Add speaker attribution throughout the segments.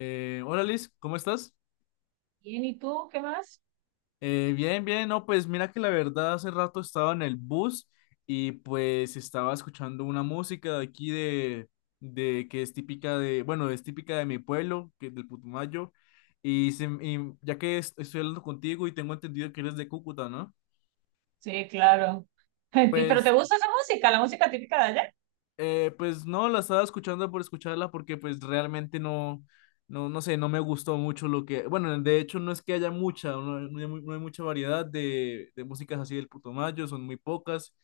Speaker 1: Hola Liz, ¿cómo estás?
Speaker 2: Bien, ¿y tú qué más?
Speaker 1: Bien, bien, no, pues mira que la verdad hace rato estaba en el bus y pues estaba escuchando una música de aquí de que es típica bueno, es típica de mi pueblo, que es del Putumayo, y ya que estoy hablando contigo y tengo entendido que eres de Cúcuta, ¿no?
Speaker 2: Sí, claro. ¿Pero te
Speaker 1: Pues.
Speaker 2: gusta esa música, la música típica de allá?
Speaker 1: Pues no, la estaba escuchando por escucharla porque pues realmente no, no, no sé, no me gustó mucho lo que, bueno, de hecho no es que haya mucha, no, no hay, no hay mucha variedad de músicas así del Putumayo, son muy pocas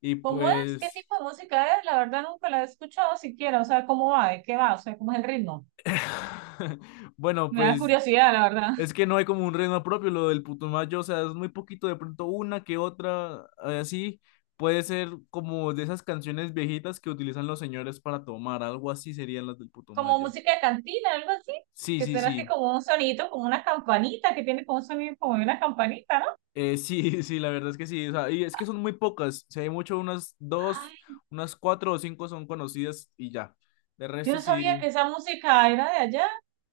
Speaker 1: y
Speaker 2: ¿Cómo es? ¿Qué
Speaker 1: pues.
Speaker 2: tipo de música es? La verdad nunca la he escuchado siquiera. O sea, ¿cómo va? ¿De qué va? O sea, ¿cómo es el ritmo?
Speaker 1: Bueno,
Speaker 2: Me da
Speaker 1: pues
Speaker 2: curiosidad, la verdad.
Speaker 1: es que no hay como un ritmo propio lo del Putumayo, o sea, es muy poquito, de pronto una que otra, así, puede ser como de esas canciones viejitas que utilizan los señores para tomar, algo así serían las del
Speaker 2: Como
Speaker 1: Putumayo.
Speaker 2: música de cantina, algo así.
Speaker 1: Sí,
Speaker 2: Que
Speaker 1: sí,
Speaker 2: será así
Speaker 1: sí.
Speaker 2: como un sonido, como una campanita, que tiene como un sonido como de una campanita, ¿no?
Speaker 1: Sí, sí, la verdad es que sí. O sea, y es que son muy pocas. Si hay mucho, unas dos,
Speaker 2: Ay,
Speaker 1: unas cuatro o cinco son conocidas y ya. De
Speaker 2: yo
Speaker 1: resto
Speaker 2: no sabía
Speaker 1: sí.
Speaker 2: que esa música era de allá.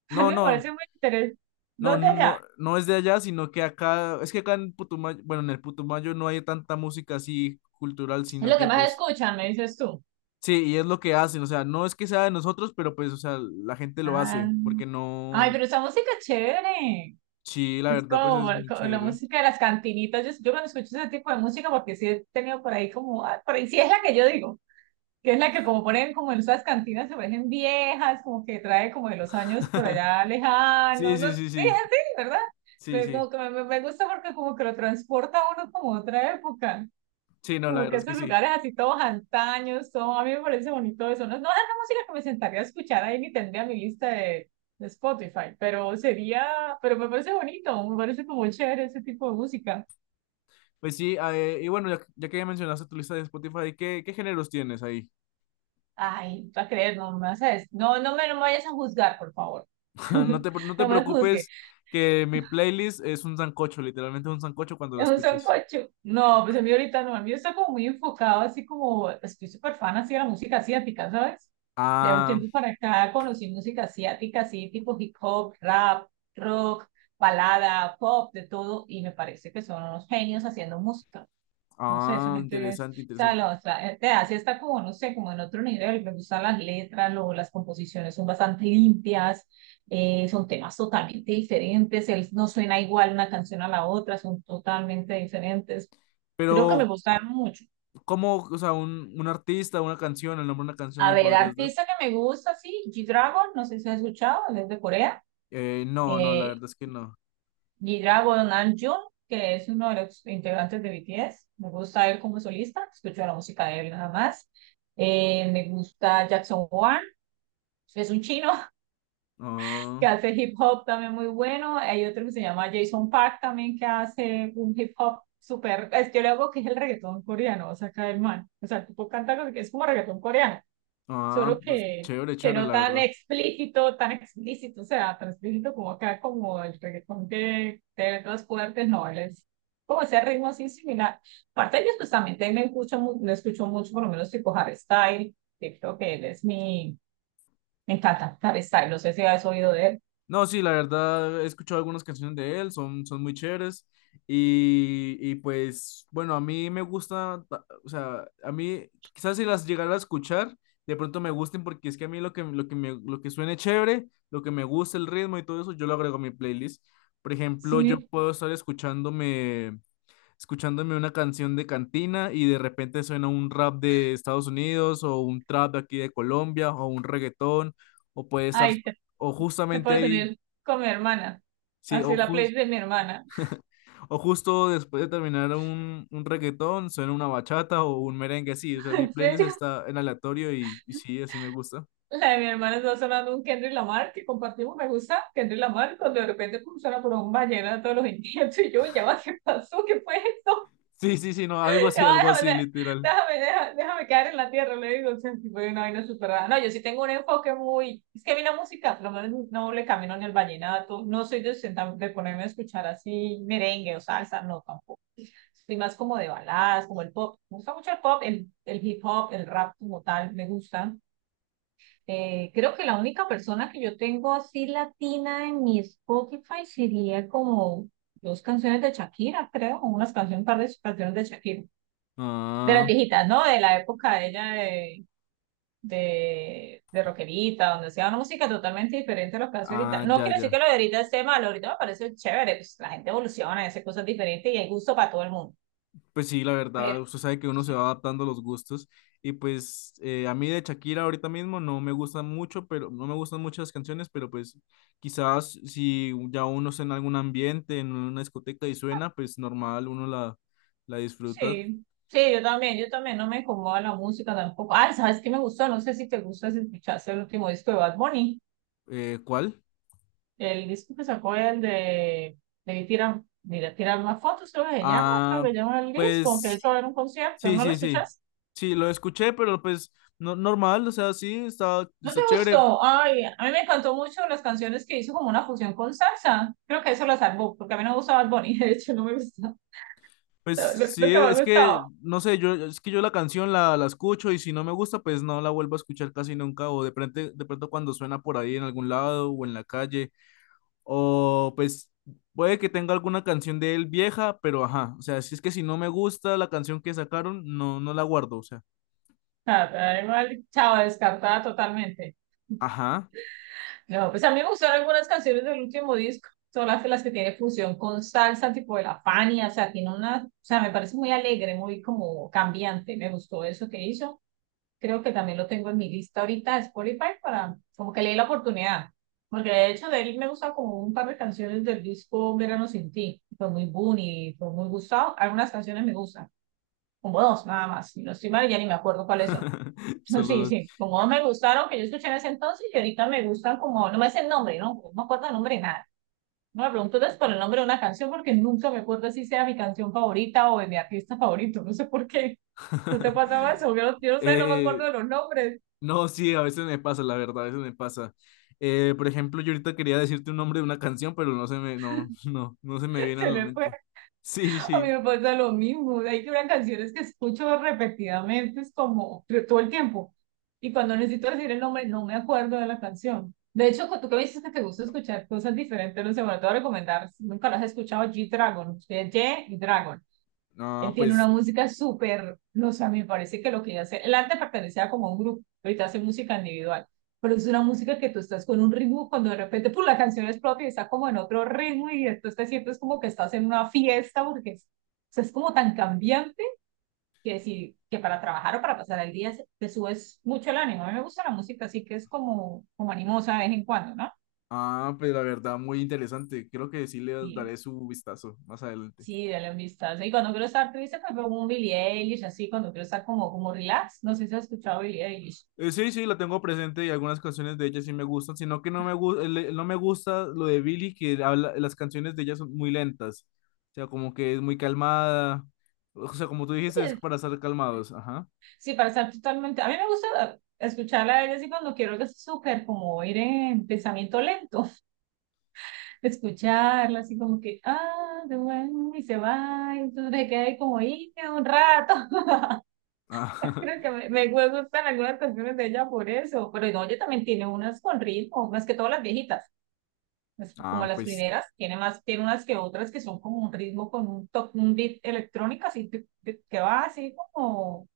Speaker 2: A
Speaker 1: No,
Speaker 2: mí me
Speaker 1: no,
Speaker 2: parece muy interesante.
Speaker 1: no,
Speaker 2: ¿Dónde
Speaker 1: no,
Speaker 2: allá?
Speaker 1: no, no es de allá, sino que acá, es que acá en Putumayo, bueno, en el Putumayo no hay tanta música así cultural,
Speaker 2: Es
Speaker 1: sino
Speaker 2: lo que
Speaker 1: que
Speaker 2: más
Speaker 1: pues,
Speaker 2: escuchan, me dices tú.
Speaker 1: sí, y es lo que hacen. O sea, no es que sea de nosotros, pero pues, o sea, la gente lo
Speaker 2: Ah.
Speaker 1: hace, porque
Speaker 2: Ay,
Speaker 1: no.
Speaker 2: pero esa música es chévere.
Speaker 1: Sí, la
Speaker 2: Es
Speaker 1: verdad, pues
Speaker 2: como,
Speaker 1: es muy
Speaker 2: como la
Speaker 1: chévere.
Speaker 2: música de las cantinitas. Yo cuando escucho ese tipo de música, porque sí he tenido por ahí como, ah, por ahí sí es la que yo digo, que es la que como ponen como en esas cantinas, se parecen viejas, como que trae como de los años por allá
Speaker 1: Sí,
Speaker 2: lejanos, no,
Speaker 1: sí,
Speaker 2: es
Speaker 1: sí, sí.
Speaker 2: así, ¿verdad?
Speaker 1: Sí,
Speaker 2: Pero
Speaker 1: sí.
Speaker 2: como que me gusta porque como que lo transporta a uno como a otra época.
Speaker 1: Sí, no, la
Speaker 2: Como
Speaker 1: verdad
Speaker 2: que
Speaker 1: es que
Speaker 2: esos
Speaker 1: sí.
Speaker 2: lugares así todos antaños, todo, a mí me parece bonito eso. No, no es la música que me sentaría a escuchar ahí ni tendría mi lista de Spotify, pero sería, pero me parece bonito, me parece como chévere ese tipo de música.
Speaker 1: Pues sí, ah, y bueno, ya, ya que ya mencionaste tu lista de Spotify, ¿qué géneros tienes ahí?
Speaker 2: Ay, tú vas a creer, no me vas a des- no, no me vayas a juzgar, por favor.
Speaker 1: No te, pre- no te
Speaker 2: No me juzgues.
Speaker 1: preocupes que mi playlist es un sancocho, literalmente un sancocho cuando la
Speaker 2: Es un
Speaker 1: escuches.
Speaker 2: sancocho. No, pues a mí ahorita no, a mí está como muy enfocado, así como pues, estoy súper fan así de la música asiática, ¿sabes? De un
Speaker 1: Ah,
Speaker 2: tiempo para acá conocí música asiática, así tipo hip hop, rap, rock, balada, pop, de todo, y me parece que son unos genios haciendo música. No sé, son
Speaker 1: ah,
Speaker 2: estudios,
Speaker 1: interesante,
Speaker 2: o sea,
Speaker 1: interesante.
Speaker 2: la otra, te hace está como, no sé, como en otro nivel, me gustan las letras, lo, las composiciones son bastante limpias, son temas totalmente diferentes, no suena igual una canción a la otra, son totalmente diferentes. Creo que me
Speaker 1: Pero,
Speaker 2: gustan mucho.
Speaker 1: ¿cómo, o sea, un artista, una canción, el nombre de una canción
Speaker 2: A
Speaker 1: me
Speaker 2: ver,
Speaker 1: podrías dar?
Speaker 2: artista que me gusta, sí, G-Dragon, no sé si has escuchado, él es de Corea,
Speaker 1: No, no, la
Speaker 2: eh,
Speaker 1: verdad es que no.
Speaker 2: Gira Nam-joon, que es uno de los integrantes de BTS. Me gusta él como solista, escucho la música de él nada más. Me gusta Jackson Wang, es un chino
Speaker 1: Ah,
Speaker 2: que hace hip hop también muy bueno. Hay otro que se llama Jason Park también que hace un hip hop súper. Es que yo le hago que es el reggaetón coreano, o sea, acá el man. O sea, el tipo canta que es como reggaetón coreano
Speaker 1: ah,
Speaker 2: solo
Speaker 1: pues chévere,
Speaker 2: que
Speaker 1: chévere,
Speaker 2: no
Speaker 1: la
Speaker 2: tan
Speaker 1: verdad.
Speaker 2: explícito, tan explícito, o sea, tan explícito como acá, como el reggaetón que de letras fuertes, no, él es como ese ritmo así similar. Aparte de ellos, pues también me escucho, me escucho mucho, por lo menos tipo Harry Styles que creo que él es mi, me encanta Harry Styles no sé si has oído de él.
Speaker 1: No, sí, la verdad he escuchado algunas canciones de él, son muy chéveres. Y pues, bueno, a mí me gusta, o sea, a mí quizás si las llegara a escuchar, de pronto me gusten porque es que a mí lo que suene chévere, lo que me gusta, el ritmo y todo eso, yo lo agrego a mi playlist. Por ejemplo, yo
Speaker 2: Sí,
Speaker 1: puedo estar escuchándome una canción de cantina y de repente suena un rap de Estados Unidos o un trap de aquí de Colombia o un reggaetón o puede estar.
Speaker 2: ay, te,
Speaker 1: O
Speaker 2: te
Speaker 1: justamente
Speaker 2: puedes
Speaker 1: ahí.
Speaker 2: unir con mi hermana,
Speaker 1: Sí, o,
Speaker 2: así la
Speaker 1: jus-
Speaker 2: playlist de mi hermana.
Speaker 1: o justo después de terminar un reggaetón, suena una bachata o un merengue, sí, o sea, mi
Speaker 2: ¿En
Speaker 1: playlist
Speaker 2: serio?
Speaker 1: está en aleatorio y sí, así me gusta.
Speaker 2: La de mi hermana está sonando un Kendrick Lamar que compartimos, me gusta Kendrick Lamar, cuando de repente pum, suena por un vallenato de todos los intentos y yo, ya va, ¿qué pasó? ¿Qué fue esto?
Speaker 1: Sí, sí, sí, no,
Speaker 2: Ya va,
Speaker 1: algo así,
Speaker 2: déjame,
Speaker 1: literal.
Speaker 2: déjame, déjame, déjame quedar en la tierra, le digo, o sea, tipo de una vaina súper rara. No, yo sí tengo un enfoque muy, es que a mí la música, por lo menos no le camino ni el vallenato, no soy de, de ponerme a escuchar así merengue o salsa, no, tampoco. Soy más como de baladas, como el pop, me gusta mucho el pop, el hip hop, el rap como tal, me gusta creo que la única persona que yo tengo así latina en mi Spotify sería como dos canciones de Shakira, creo, o unas canciones, un par de canciones de Shakira, de las
Speaker 1: Ah,
Speaker 2: viejitas, ¿no? De la época de ella de rockerita, donde hacía una música totalmente diferente a lo que hace ahorita.
Speaker 1: ah,
Speaker 2: No
Speaker 1: ya,
Speaker 2: quiero decir
Speaker 1: ya.
Speaker 2: que lo de ahorita esté malo, ahorita me parece chévere, pues la gente evoluciona, hace cosas diferentes y hay gusto para todo el mundo.
Speaker 1: Pues sí, la verdad,
Speaker 2: Pero
Speaker 1: usted sabe que uno se va adaptando a los gustos y pues a mí de Shakira ahorita mismo no me gustan mucho, pero no me gustan muchas canciones, pero pues quizás si ya uno está en algún ambiente, en una discoteca y suena, pues normal, uno la disfruta.
Speaker 2: sí, sí, yo también no me incomoda la música tampoco. Ah, ¿sabes qué me gustó? No sé si te gusta, si escuchaste el último disco de Bad Bunny,
Speaker 1: ¿Cuál?
Speaker 2: el disco que sacó el de tirar, mira, tirar más fotos, creo que se llama, creo
Speaker 1: Ah,
Speaker 2: que se llama el disco, que de hecho
Speaker 1: pues
Speaker 2: va a haber un concierto,
Speaker 1: sí,
Speaker 2: ¿no lo
Speaker 1: sí, sí.
Speaker 2: escuchaste?
Speaker 1: Sí, lo escuché, pero pues no, normal, o sea, sí, está,
Speaker 2: ¿No te
Speaker 1: está chévere.
Speaker 2: gustó? Ay, a mí me encantó mucho las canciones que hizo como una fusión con salsa. Creo que eso la salvó, porque a mí no me gustaba Bad Bunny, de hecho no me gusta.
Speaker 1: Pues
Speaker 2: Lo que
Speaker 1: sí,
Speaker 2: me ha
Speaker 1: es
Speaker 2: gustado.
Speaker 1: que, no sé, es que yo la canción la escucho y si no me gusta, pues no la vuelvo a escuchar casi nunca, o de pronto cuando suena por ahí en algún lado o en la calle, o pues puede que tenga alguna canción de él vieja, pero ajá, o sea, si es que si no me gusta la canción que sacaron, no, no la guardo, o sea,
Speaker 2: Nada, pero igual, chao, descartada totalmente.
Speaker 1: ajá,
Speaker 2: No, pues a mí me gustaron algunas canciones del último disco, son las que tiene fusión con salsa, tipo de la Fania, o sea, tiene una, o sea, me parece muy alegre, muy como cambiante, me gustó eso que hizo. Creo que también lo tengo en mi lista ahorita de Spotify para como que le dé la oportunidad, porque de hecho de él me gusta como un par de canciones del disco Verano sin ti, fue muy Bunny, fue muy gustado, algunas canciones me gustan, como dos nada más, y no estoy mal, ya ni me acuerdo cuáles son. Sí,
Speaker 1: solo.
Speaker 2: sí, como no me gustaron que yo escuché en ese entonces y ahorita me gustan como, no me sé el nombre, ¿no? No me acuerdo el nombre de nada. No me pregunto entonces por el nombre de una canción porque nunca me acuerdo si sea mi canción favorita o de mi artista favorito, no sé por qué. ¿Tú te pasaba eso? Yo, yo no sé, no me
Speaker 1: Eh,
Speaker 2: acuerdo de los nombres.
Speaker 1: no, sí, a veces me pasa, la verdad, a veces me pasa. Por ejemplo, yo ahorita quería decirte un nombre de una canción, pero no se me, no, no, no se me viene a
Speaker 2: Se
Speaker 1: la
Speaker 2: me fue.
Speaker 1: mente. Sí, sí,
Speaker 2: A mí
Speaker 1: sí.
Speaker 2: me pasa lo mismo. Hay que ver canciones que escucho repetidamente, es como todo el tiempo. Y cuando necesito decir el nombre, no me acuerdo de la canción. De hecho, tú que me dices que te gusta escuchar cosas diferentes, no sé, bueno, te voy a recomendar, si nunca las has escuchado, G-Dragon, G-Dragon.
Speaker 1: Ah,
Speaker 2: Él tiene una
Speaker 1: pues,
Speaker 2: música súper, no sé, a mí me parece que lo que él hace, el arte pertenecía como a un grupo, ahorita hace música individual, pero es una música que tú estás con un ritmo cuando de repente, pues la canción explota y está como en otro ritmo y entonces te sientes como que estás en una fiesta porque es, o sea, es como tan cambiante que si, que para trabajar o para pasar el día te subes mucho el ánimo. A mí me gusta la música así que es como, como animosa de vez en cuando, ¿no?
Speaker 1: ah, pues, la verdad, muy interesante. Creo que sí le
Speaker 2: Y
Speaker 1: daré su vistazo más adelante.
Speaker 2: sí, de la amistad. Y cuando quiero estar triste, pues veo un Billie Eilish, así, cuando quiero estar como, como relax. No sé si has escuchado Billie Eilish.
Speaker 1: Sí, sí, la tengo presente y algunas canciones de ella sí me gustan, sino que no me gusta lo de Billie, que habla, las canciones de ella son muy lentas, o sea, como que es muy calmada, o sea, como tú dijiste,
Speaker 2: Sí,
Speaker 1: es para estar calmados, ajá.
Speaker 2: sí, para estar totalmente. A mí me gusta escucharla a ella así cuando quiero que es súper como ir en pensamiento lento. Escucharla así como que, ah, de bueno, y se va, y entonces me quedé ahí como ahí un rato.
Speaker 1: Ah,
Speaker 2: Creo que me gustan algunas canciones de ella por eso. Pero no, ella también tiene unas con ritmo, más que todas las viejitas. Es como
Speaker 1: ah,
Speaker 2: las
Speaker 1: pues,
Speaker 2: primeras, tiene más, tiene unas que otras que son como un ritmo con un, un beat electrónico, así tic, que va así como,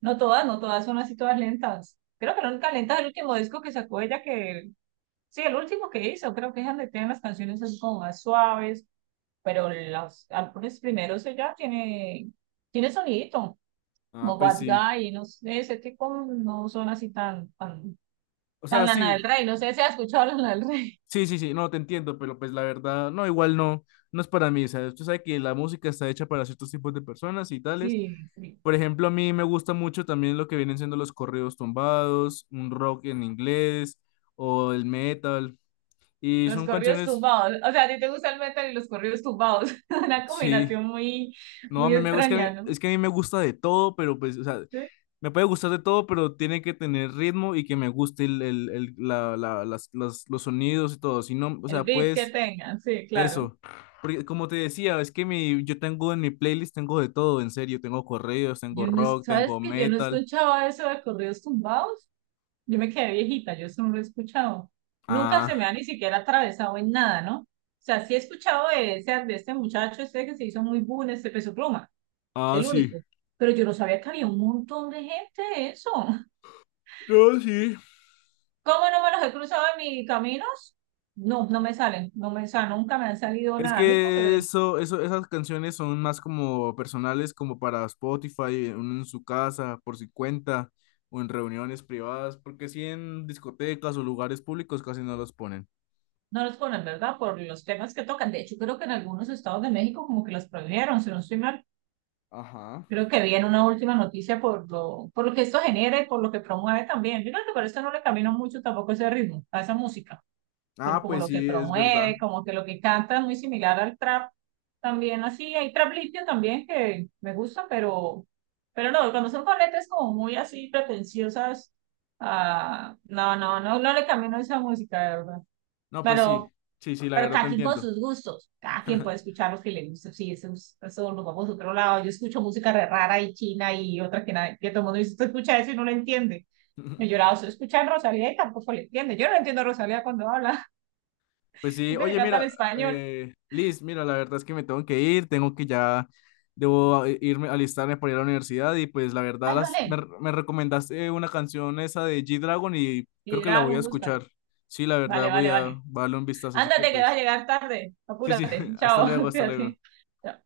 Speaker 2: no todas, no todas son así todas lentas. Creo que la única lenta es el último disco que sacó ella, que sí, el último que hizo, creo que es donde tiene las canciones así como más suaves, pero los álbumes primeros ella tiene sonidito,
Speaker 1: ah,
Speaker 2: como
Speaker 1: pues
Speaker 2: Bad
Speaker 1: sí.
Speaker 2: Guy, no sé, ese tipo no son así tan, tan,
Speaker 1: O
Speaker 2: tan
Speaker 1: sea,
Speaker 2: Lana
Speaker 1: sí.
Speaker 2: del Rey, no sé si has escuchado Lana del Rey.
Speaker 1: Sí, sí, sí, no, te entiendo, pero pues la verdad, no, igual no, no es para mí, o sea, usted sabe que la música está hecha para ciertos tipos de personas y tales.
Speaker 2: Sí, sí.
Speaker 1: Por ejemplo, a mí me gusta mucho también lo que vienen siendo los corridos tumbados, un rock en inglés o el metal. Y
Speaker 2: Los
Speaker 1: son
Speaker 2: corridos
Speaker 1: canciones,
Speaker 2: tumbados. O sea, a ti te gusta el metal y los corridos tumbados. Una
Speaker 1: sí,
Speaker 2: combinación muy,
Speaker 1: no,
Speaker 2: muy
Speaker 1: es que a
Speaker 2: extraña,
Speaker 1: mí-
Speaker 2: ¿no?
Speaker 1: es que a mí me gusta de todo, pero pues, o sea,
Speaker 2: Sí.
Speaker 1: me puede gustar de todo, pero tiene que tener ritmo y que me guste los sonidos y todo. Si no, o
Speaker 2: El
Speaker 1: sea,
Speaker 2: beat que
Speaker 1: puedes.
Speaker 2: tengan, sí, claro.
Speaker 1: Eso, porque como te decía, es que yo tengo en mi playlist, tengo de todo, en serio, tengo corridos, tengo
Speaker 2: Yo no,
Speaker 1: rock,
Speaker 2: ¿sabes
Speaker 1: tengo
Speaker 2: que yo no
Speaker 1: metal.
Speaker 2: escuchaba eso de corridos tumbados? Yo me quedé viejita, yo eso no lo he escuchado. Nunca se me ha
Speaker 1: Ah,
Speaker 2: ni siquiera atravesado en nada, ¿no? O sea, sí he escuchado de, ese, de este muchacho, este que se hizo muy boom, este Peso Pluma,
Speaker 1: ah,
Speaker 2: el
Speaker 1: sí.
Speaker 2: único. Pero yo no sabía que había un montón de gente de eso.
Speaker 1: No, sí.
Speaker 2: ¿Cómo no me los he cruzado en mis caminos? No, no me salen, nunca me han salido
Speaker 1: Es
Speaker 2: nada a mí porque
Speaker 1: que esas canciones son más como personales, como para Spotify, uno en su casa, por su cuenta, o en reuniones privadas, porque sí en discotecas o lugares públicos casi no los ponen.
Speaker 2: no los ponen, ¿verdad? Por los temas que tocan. De hecho, creo que en algunos estados de México como que los prohibieron, si no estoy mal.
Speaker 1: Ajá.
Speaker 2: Creo que vi en una última noticia por lo que esto genera y por lo que promueve también. Yo creo que por eso no le camino mucho tampoco ese ritmo, a esa música. Por
Speaker 1: Ah,
Speaker 2: como
Speaker 1: pues
Speaker 2: lo que
Speaker 1: sí, es verdad.
Speaker 2: promueve, como que lo que canta es muy similar al trap. También así, hay trap limpio también que me gusta, pero no, cuando son con letras como muy así pretenciosas, ah, no, no, no, no le camino a esa música, de verdad.
Speaker 1: No, pues sí,
Speaker 2: Pero,
Speaker 1: sí, sí, la verdad te
Speaker 2: cada quien con
Speaker 1: entiendo.
Speaker 2: sus gustos, cada quien puede escuchar lo que le gusta, sí, eso, eso nos vamos a otro lado. Yo escucho música re rara y china y otra que, nadie, que todo el mundo dice, usted escucha eso y no lo entiende. Yo he llorado, se escucha a Rosalía y tampoco le entiende. Yo no entiendo a Rosalía cuando habla
Speaker 1: Pues sí,
Speaker 2: gente que
Speaker 1: oye,
Speaker 2: canta en
Speaker 1: mira,
Speaker 2: español.
Speaker 1: Liz, mira, la verdad es que me tengo que ir, tengo que ya, debo irme, alistarme para ir a la universidad y pues la verdad
Speaker 2: Ay,
Speaker 1: las, me,
Speaker 2: vale.
Speaker 1: me recomendaste una canción esa de G-Dragon y creo
Speaker 2: Y
Speaker 1: que la voy a
Speaker 2: Dragon, búscalo.
Speaker 1: escuchar. Sí, la verdad
Speaker 2: Vale,
Speaker 1: voy
Speaker 2: vale,
Speaker 1: a
Speaker 2: vale.
Speaker 1: voy a darle un vistazo, así que
Speaker 2: Ándate que vas a
Speaker 1: pues,
Speaker 2: llegar tarde.
Speaker 1: sí, sí,
Speaker 2: Apúrate.
Speaker 1: hasta
Speaker 2: Chao,
Speaker 1: luego, hasta luego.
Speaker 2: fíjate. Chao.